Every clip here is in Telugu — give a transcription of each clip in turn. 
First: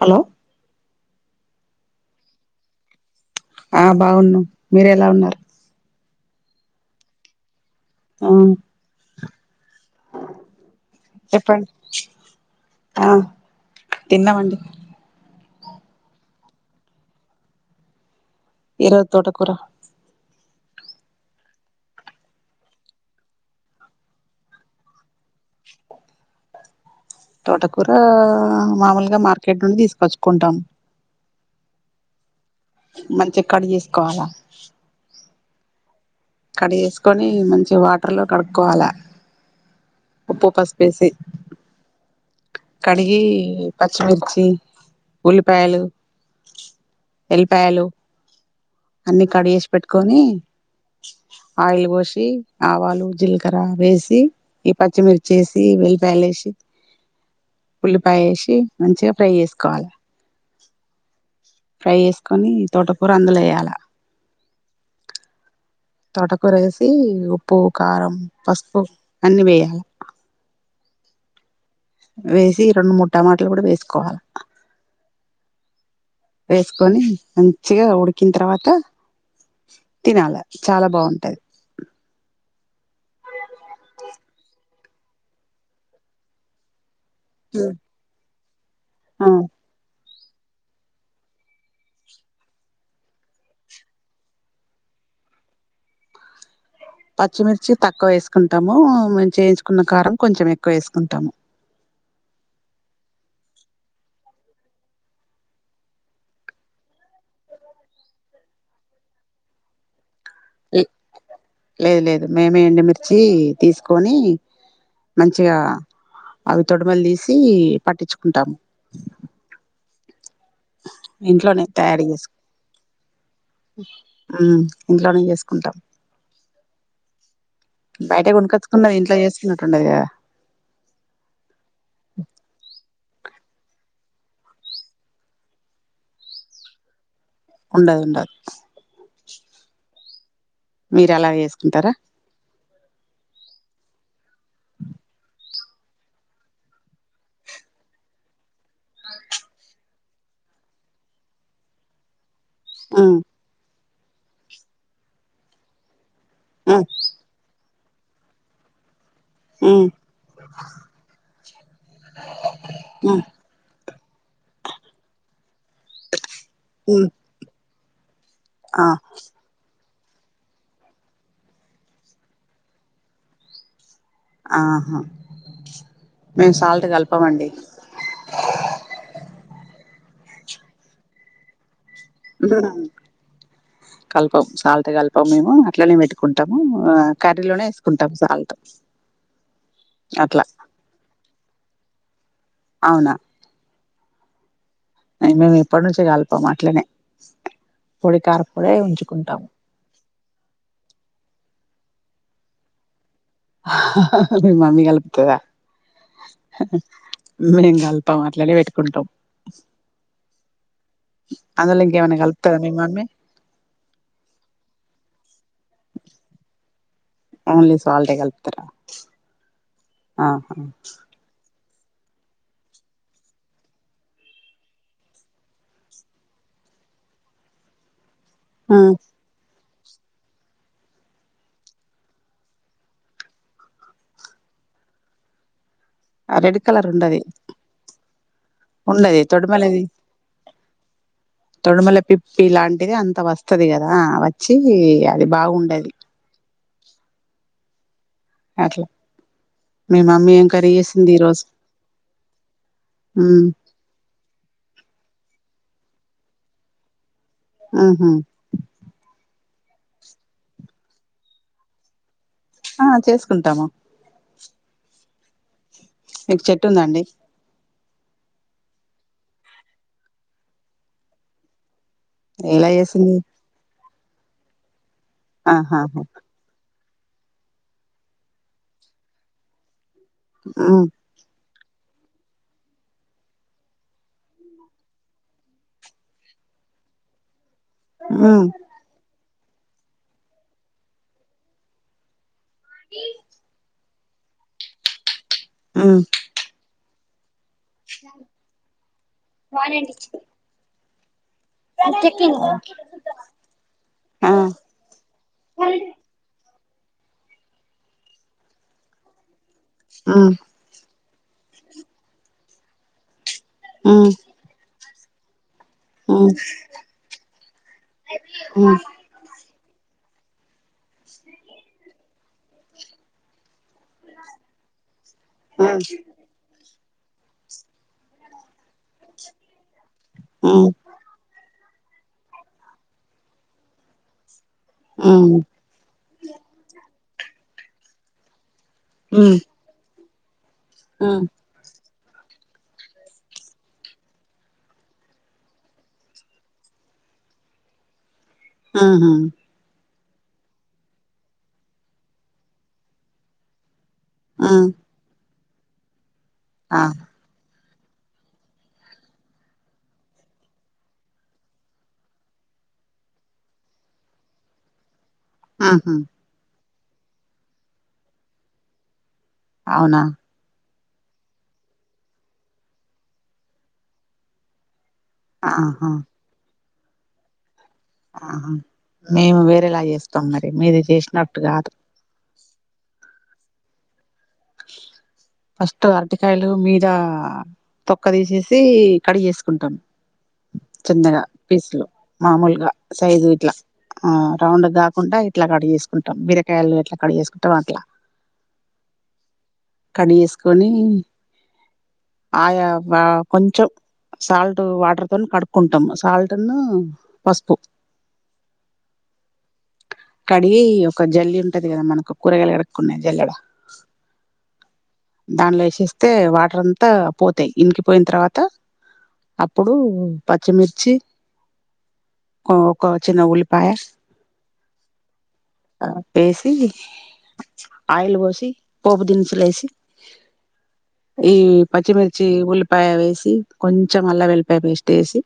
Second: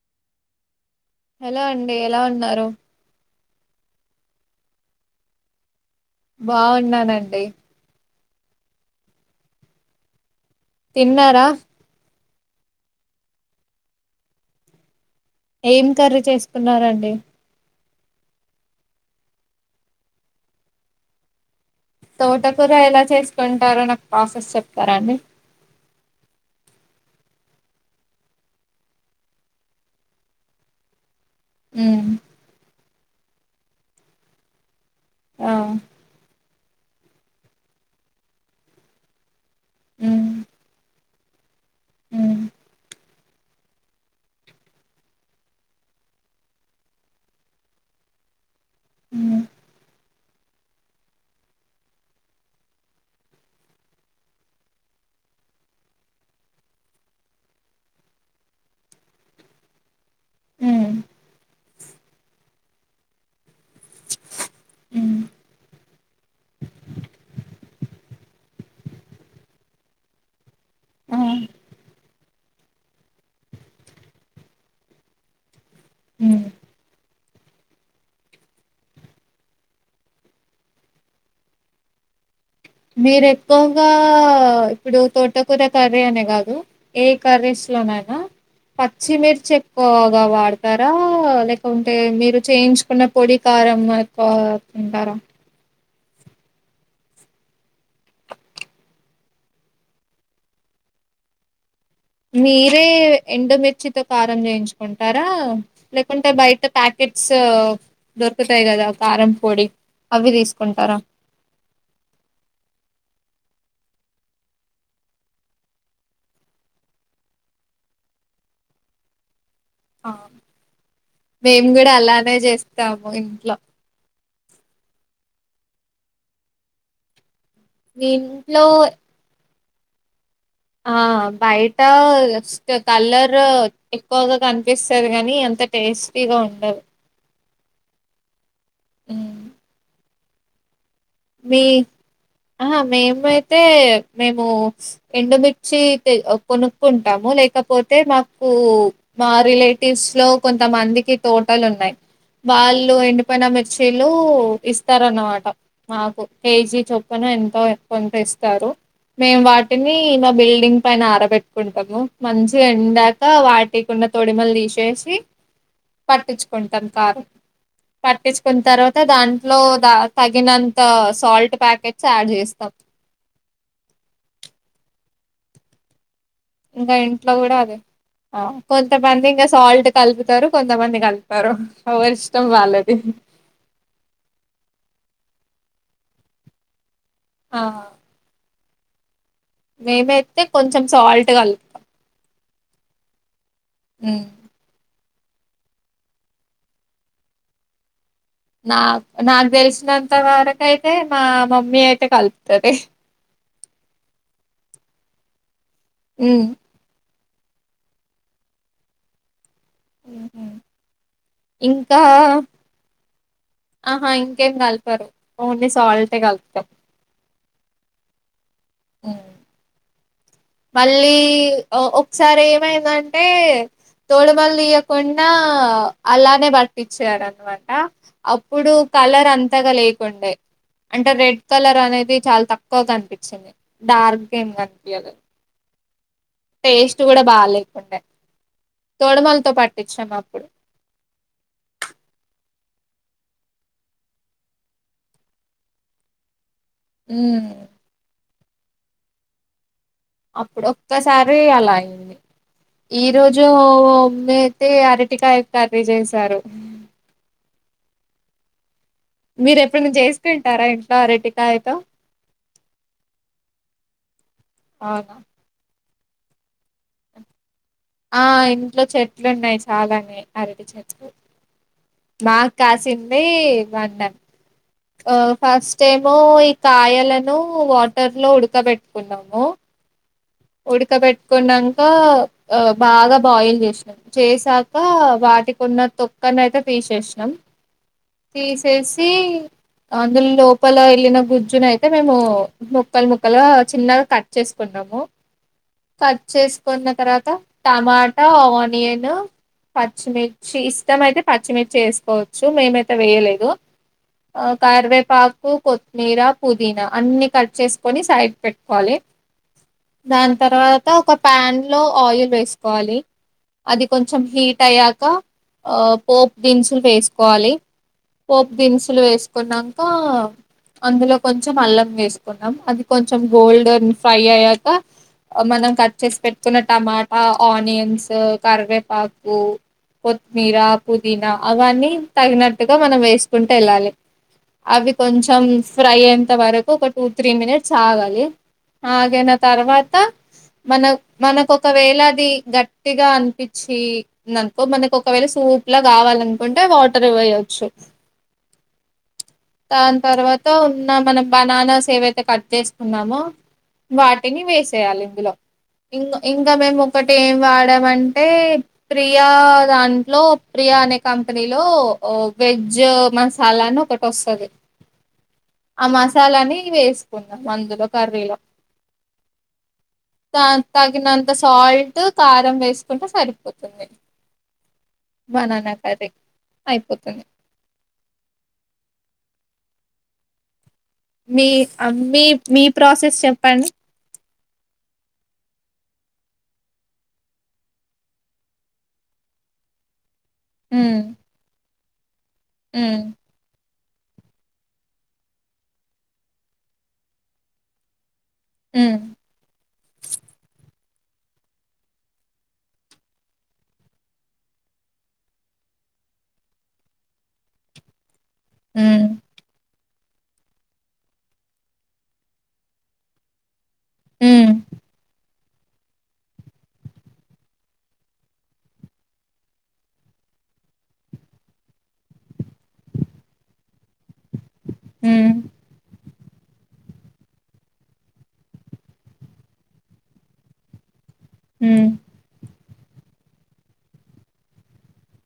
హలో హలో అండి ఎలా ఉన్నారు ఆ బాగున్నామ్ మీర ఎలా ఉన్నారు బాగున్నానండి ఆ తిన్నారా చెప్పండి ఆ తిన్నమండి ఏం కర్రీ చేసుకున్నరండి ఈ రోజు తోటకూర తోటకూరా ఎలా చేసుకుంటారో నాకు ప్రాసెస్ చెప్తారా అండి తోటకూర మామూలుగా మార్కెట్ నుండి తీసుకొచ్చుకుంటాం ఉహ్ మంచిగా కట్ చేసుకోవాలా ఆ కడ్ చేసుకొని మంచిగా వాటర్ లో కడుక్కోవాల ఉప్పు పసుపేసి ఉహ్ డిగి పచ్చిమిర్చి ఉల్లిపాయలు ఎల్లిపాయలు అన్ని ఉమ్ కడు చేసి పెట్టుకొని ఆయిల్ పోసి ఆవాలు జీలకర వేసి ఈ పచ్చిమిర్చి వేసి వెల్లిపాయిల్ ఏషి ఉల్లిపాయ ఏషి మంచిగా ఫ్రై చేసుకోవాలి ఉమ్ ఫ్రై చేసుకొని తోటకూర అందులో వేయ్యాలా ఉమ్ తోటకూరేసి ఉప్పు కారం పసుపు అన్ని వేయాలి ఉహ్ వేసి రెండు మూడు టమాటలు కూడా వేసుకోవాలి ఉమ్ వేసుకొని మం మంచిగా ఉడికిన తర్వాత తినాలి చాలా బాగుంటది మీరు ఎక్కువగా ఇప్పుడు తోటకూర కర్రీ అనే కాదు ఏ కర్రీస్ లోనైనా ఆ పచ్చిమిర్చి ఎక్కువ వాడతారా లేక ఉంటే మీరు చేయించుకున్న పొడి కారం ఎక్కువ తింటారా పచ్చిమిర్చి తక్కువ వేసుకుంటాము మేము చేయించుకున్న కారం కొంచెం ఎక్కువ వేసుకుంటాము మీరే ఎండుమిర్చితో కారం చేయించుకుంటారా లేకుంటే బయట ప్యాకెట్ క్ట్స్ దొరుకుతాయి కదా కారం పొడి అవి తీసుకుంటారా లేదు లేదు మేమే ఎండూమిర్చి తీసుకొని మంచిగా అవి తొడుమేలు తీసి పట్టించుకుంటాం ఆ మేము కూడా తయారు అలానే చేసుకు చేస్తాము ఇంట్లో ఆ ఇంట్లోనే చేసుకుంటాం మీ బయట ఇంట్లో కోనుకొచ్చుకున్నది ఇంట్ల చేసుకున్నట్టుండదు కదా ఆ బయట జస్ట్ కలర్ ఎక్కువగా కనిపిస్తది గానీ అంత టేస్టీగా ఉండదు ఉండదు ఉండదు మ్ మీరు అలా మీ చేసుకుంటారా ఆహా మేం కువయితే మేము ఎండుమిర్చి కొనుక్కుంటాము లేకపోతే మాకు మాకు మా రిలేటివ్స్ లో కొంత మందికి తోటలు ఉన్నాయి వాళ్ళు ఉమ్ ఎండిపోయిన మిర్చీలు ఇస్తారన్నమాట మాకు కేజీ ఉమ్ చొప్పున ఎంతో ఎక్కువంత ఇస్తారు మేము ఉమ్ వాటిని మా బిల్డింగ్ పైన ఆరబెట్టుకుంటాము మంచిగా ఉమ్ ఎండాక వాటికున్న తొడిమళ్ళ తీసేసి పట్టించుకుంటాం ఉమ్ కారం పట్టించుకున్న ఆ తర్వాత దాంట్లో దా తగినంత సాల్ట్ ప్యాకెట్స్ యాడ్ చేస్తాం ఆహా మేము సాల్ట్ ఇంకా ఇంట్లో కలపమండి కూడా అదే కొంతమంది ఇంకా సాల్ట్ కలుపితుంది తారు కొంతమంది కలపారు ఎవరి ఇష్టం ఉమ్, వాళ్ళది అ మేము అట్లనే పెట్టుకుంటాము ఆ కర్రీలోనే వేసుకుంటాము సాల్ట్ మేమైతే అట్లా కొంచెం సాల్ట్ కలుతాం అవునా అ మేము ఎప్పటి నుంచే కల్పము అట్లనే పొడి కారపొడే నా ఉంచుకుంటాము నాకు తెలిసినంత వరకు అయితే మా మమ్మీ అయితే కలుపుతది మీ మమ్మీ కలుప్తాడ ఉమ్ మేము కలిపాం అట్లనే పెట్టుకుంటాం అందులో ఇంకా ఇంకేమన కలుపుతార మీ మమ్మీ ఆహా ఇంకేం కలిపరు ఓన్లీ సాల్టే కలుపుతం ఓన్లీ స్వాల్టే కల్పి ఓ మళ్ళీ ఒకసారి ఏమైందంటే తోడుమలు తీయకుండా అలానే పట్టించారనమాట అప్పుడు ఉమ్, కలర్ అంతగా లేకుండే అంటే రెడ్ కలర్ అనేది చాలా తక్కువ కనిపించింది డార్క్ ఏమి కనిపియలే ఆ రెడ్ కలర్ టేస్ట్ ఉండది కూడా బా లేకుండ ఉండది తోడమలతో తొడుమలది పట్టించాం అప్పుడు తొడుమల పిప్పి లాంటిది అంత వస్తది కదా వచ్చి అది బాగుండది ఉమ్ అట్లా మీ మమ్మీ ఏం అప్పుడు కర్రీ చేసింది ఈ ఒక్కసారి రోజు అలా అయింది ఈ రోజు ఉమ్ మా మమ్మీ అయితే అరటికాయ కర్రీ చేసారు ఆహా మీరు ఎప్పుడైనా చేసుకుంటారా ఇంట్లో అరటికాయతో ఆ చేసుకుంటాము అవునా మీకు చెట్టు ఉంద అండి ఆ ఇంట్లో చెట్లు ఉన్నాయి చాలానే అరెటి చెట్లు బాగా ఎలా చేసింది కాసింది మండ [inaudible] ఆ ఫస్ట్ ఆహా టైమ్ కాయలను వాటర్ లో ఉడకబెట్టుకున్నాము ఉమ్ ఉడకపెట్టుకున బాగా బాయిల్ చేసినాం చేసాక వాటికి ఉన్న తొక్కన అయితే తెసిసినాం ఉమ్ తీసేసి అందులో లోపల వెళ్ళిన గుజ్జున అయితే మేము ముక్కలు ముక్కలు చిన్నగా కట్ చేసుకున్నాము ఉమ్ కట్ చేసుకున్న తర్వాత టమాటా ఆనియన్ పచ్చిమిర్చి ఇష్టం అయితే పచ్చిమిర్చి వేసుకోవచ్చు మేమైతే వేయలేదు ఆ కార్వేపాకు కొత్మీర పుదీనా అన్ని కట్ చేసుకొని సైడ్ పెట్టుకోవాలి ఉమ్ దాని తర్వాత ఒక ప్యాన్ లో ఆయిల్ వేసుకోవాలి అది ఉమ్ కొంచెం హీట్ అయ్యాక ఇంకా ఆ ఉమ్ పోపు దినుసులు వేసుకోవాలి పోపు ఉమ్ దినుసులు వేసుకున్నాక అందులో కొంచెం అల్లం వేసుకున్నాం అది కొంచెం గోల్డ మ్ ఫ్రై అయ్యాక మనం కట్ చేసి పెట్కున్న టమాటా ఆనియన్స్ కరవే పాకు కొత్మీర ఉమ్ పుదీనా అవన్నీ తగినట్టుగా మనం వేసుకుంట వెళ్ళాలి అవి ఉమ్ ఉమ్ కొంచం ఫ్రై అయింత వరకు ఒక టూ త్రీ మినిట్స్ ఆగాలి ఆగేన త మన ఉమ్ మనకు ఒకవేళ ది గట్టిగా అనిపించి అనుకో మనకి ఒకవేళ సూప్ లా కావాలనుకుంటే వాటర్ వేయొచ్చు ఆహా దా తర్వాత ఉన్న మనం బనానాస్ ఏవైతే కట్ చేసుకున్నామో టి ఉమ్ వేసేయాలి ఇందులో ఇంగ్ ఇంకా మేము ఆ ఒకటి ఏమ్ వా అంటే ప్రియా దాంట్లో ప్రియా అనే కంపెనీలో వెజ్ జో మనసలాను ఒకటోస్తది ఆ ఉహు మసాలాని వేసుకుందాం అందులో కర్రీలో అవునా దా తగినంత సాల్ట్ కారం వేసుకుంటే సరిపోతుంది బనానా ఆహా కర్రీ అయిపోతుంది ఆహా మేము వేరేలా చేస్తాం మరి మీది మీ చేసినట్టుగా అ మీ మీ ప్రాసెస్ చెప్పండి ఫస్ట్ అరటికాయలు మీద తొక్క తీసేసి కడిగే సుకుంటాం ఉమ్ చిన్నగా పీస్లు మామూలుగా ఉమ్ సైజు ఇట్లా ఆ రౌండ్ కాకుండా ఇట్లా కడిగ చేేసుకుంటాం బీరకాయలు ఇట్లా కడిగ చేేసుకుంటాం అట్లా ఉమ్ కని వేసుకొని ఆయా వ కొంచెం సాల్ట్ వాటర్ తో నీ కడుక్కుంటాము సాల్ట్ను పసుపు ఉమ్ అ కడిగి ఒక జల్లి ఉంటది కదా మనకు కూరగాయలు కడుక్నే జల్లలో ఉమ్ దానిలో వేసేస్తే వాటర్ అంతా పోతాయి ఇంకి పోయిన తర్వాత అప్పుడు పచ్చిమిర్చి ఓ ఒక చిన్న ఉల్లిపాయ ఉమ్ అట్ వేసి ఆయిల్ పోసి పోపు దినుసులే సి ఈ హ్మ్ పచ్చిమిర్చి ఉల్ పాయ వేసి కొంచెం అల్ల వెల్లిపాయ పేస్ట్ వేసి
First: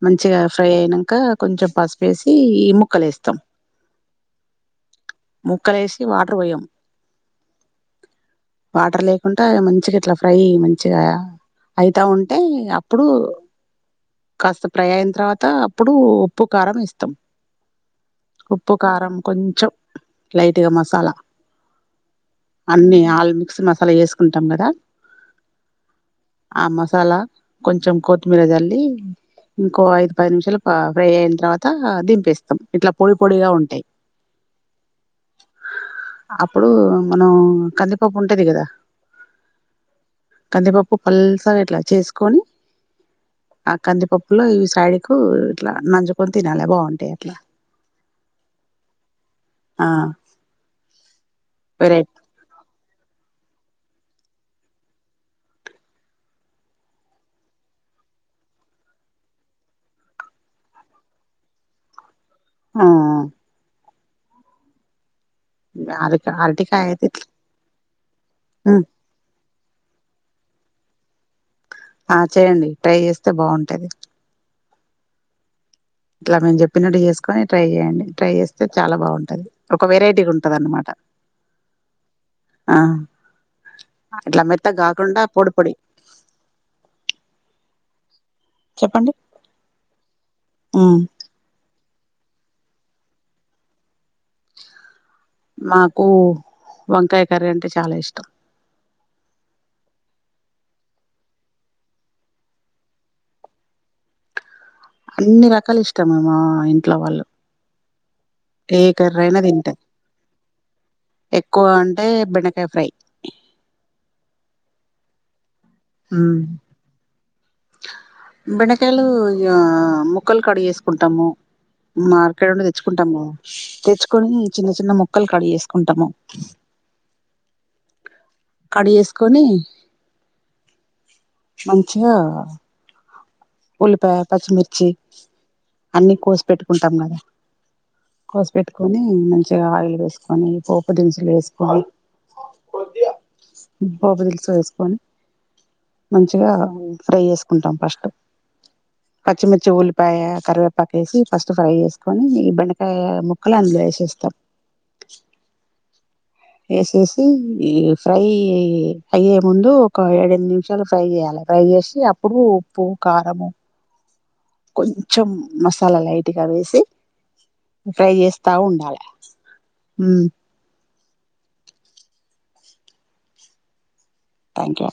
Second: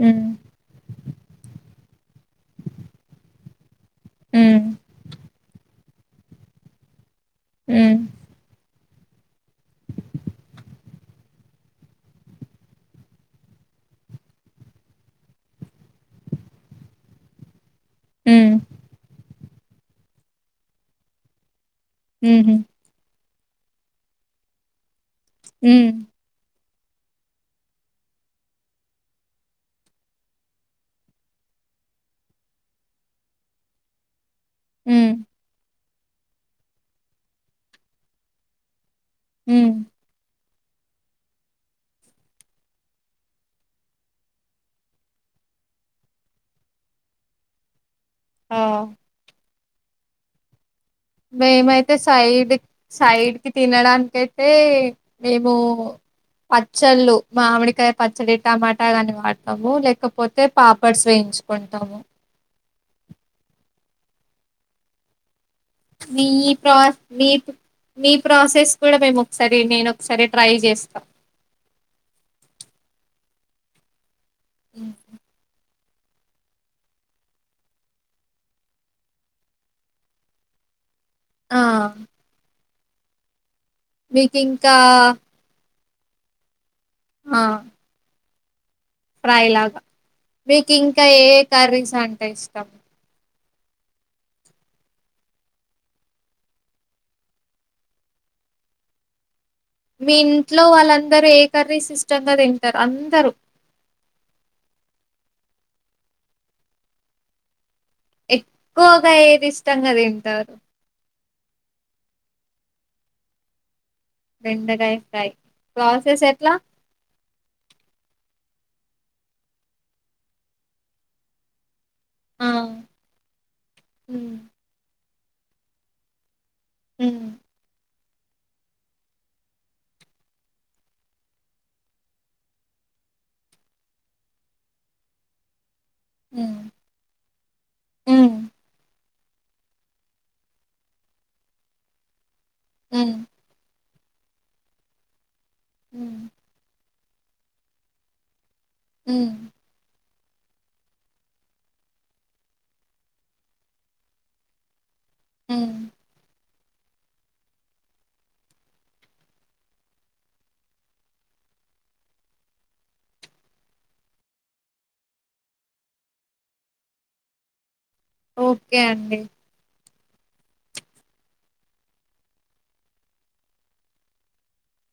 హ్మ్ మంచిగా ఫ్రై అయినా కా కొంచెం పసుపేసి ఈ ముక్కలు వేస్తాం ఉమ్ క్కలేేసి వాటర్ పోయమ్ ఉమ్ వాటర్ లేకుండా మంచిగా ఇట్లా ఫ్రై మంచిగా అయితా ఉంటే అప్పుడు కాస్త ప్రై అయిన్ తర్వాత అప్పుడు ఉప్పు కారం వేస్తాం హ్మ్. ఉప్పు కారంం కొంచం లైట్గా మసాలా హుహు. అన్ని ఆల్ మిక్సీ మసాలా వేసుకుంటాం కదా ఉమ్ ఆ మసాలా కొంచెం కొత్మీర జల్లి ఇంకో ఐదు పది నిమిషాలు ఫ్రై అయిన తర్వాత దిం పేస్తాం ఇట్లా పొడి పొడిగా ఉంటాయ్ ఉమ్ అప్పుడు మనం కందిపప్పు ఉంటది కదా ఉమ్ కందిపప్పు పల్సగ ఇట్లా చేసుకొని ఆ కందిపప్పులో ఈ సైడీ కు ఇట్లా నంజుకొని తినాలి బాగుంటాయి లా ఉమ్ ఆ మేమైతే వెరైటీ సైడ్ సైడ్ కి తినడానిక అయితే మేము పచ్చళ్ళు మామిడికాయ పచ్చడి టమాటా కాని వాడతాము లేకపోతే పాపడ్స్ వేయి చుకుంటాము ఉమ్ అర మీ ప్రా అరటికాయ అయితే మీ మీ ప్రాసెస్ ఇట్లా కూడా మేమోకసారి సరే నేను ఒకసారి ట్రై చేస్తా ఆ చేయండి ట్రై చేస్తే బాగుంటది హ్మ్. ఇట్లా మేము చెప్పినట్టు చేసుకొని ట్రై చేయండి ట్రై చేస్తే చాలా బాగుంటది ఒక వెరైటీ ఉంటది అనమాట ఆ ఆ అట్లా మెత్త మీకింకా కాకుండా పొడి పొడి ఆ చెప్పండి ఫ్రై లాగా మీకు ఉమ్ ఇంకా ఏ కర్రీస్ అంటే ఇష్టం నాకు వంకాయ కర్రీ అంటే చాలా ఇష్టం మీ ఇంట్లో వాళ్ళందరూ ఏ కర్రీ సిస్టంగా తింటారు అందరూ అన్ని రకాలు ఇష్టమే మా ఇంట్లో వాళ్ళు ఏ ఎక్కువగా కర్రీ అయినా ఏది తింటారు ఇష్టంగా తింటారు ఎక్కువ అంటే బెండకాయ ఫ్రై బెండకాయ ఫ్రై ప్రాసెస్ ఉమ్ ఎట్లా బెండకాయలు ముక్కలు కడుగేసుకుంటాము మార్కెడ ఆ నుండి తెచ్చుకుంటాము కదా తెచ్చుకొని హ్మ్ చిన్న చిన్న మొక్కలు కడి చేేసుకుంటాము ఉమ్ కడి చేసుకొని మంచిగా ఉలిపాయ పచ్చిమిర్చి అన్ని హ్మ్ కోసిపెట్టుకుంటాం కదా హ్మ్ కోసిపెట్టుకొని మంచిగా ఆయిల్ వేసుకొని పోపు దినుసులు వేసుకొని ఉమ్ పోపు దిలుసులు వేసుకొని హ్మ్ మంచిగా ఫ్రై చేసుకుంటాం ఫస్ట్ హ్మ్ పచ్చిమిర్చ్చి ఒలిపు పాయ కరివేపాక వేసి ఫస్ట్ ఫ్రై చేసుకొని ఈ బెండకాయ ముక్కలు అందులో వేసేస్తాం ఉమ్ వేసేసి ఈ ఫ్రై అయ్యే ముందు ఒక ఏడ ఎనిమిది నిమిషాలు ఫ్రై చేయాలి ఫ్రై చేసి అప్పుడు ఉప్పు కారము కొంచం మసాలా లైట్గా వేసి ఫ్రై చేస్తా ఓకే ఉండాల అండి ఉమ్ థ్యాంక్ యూ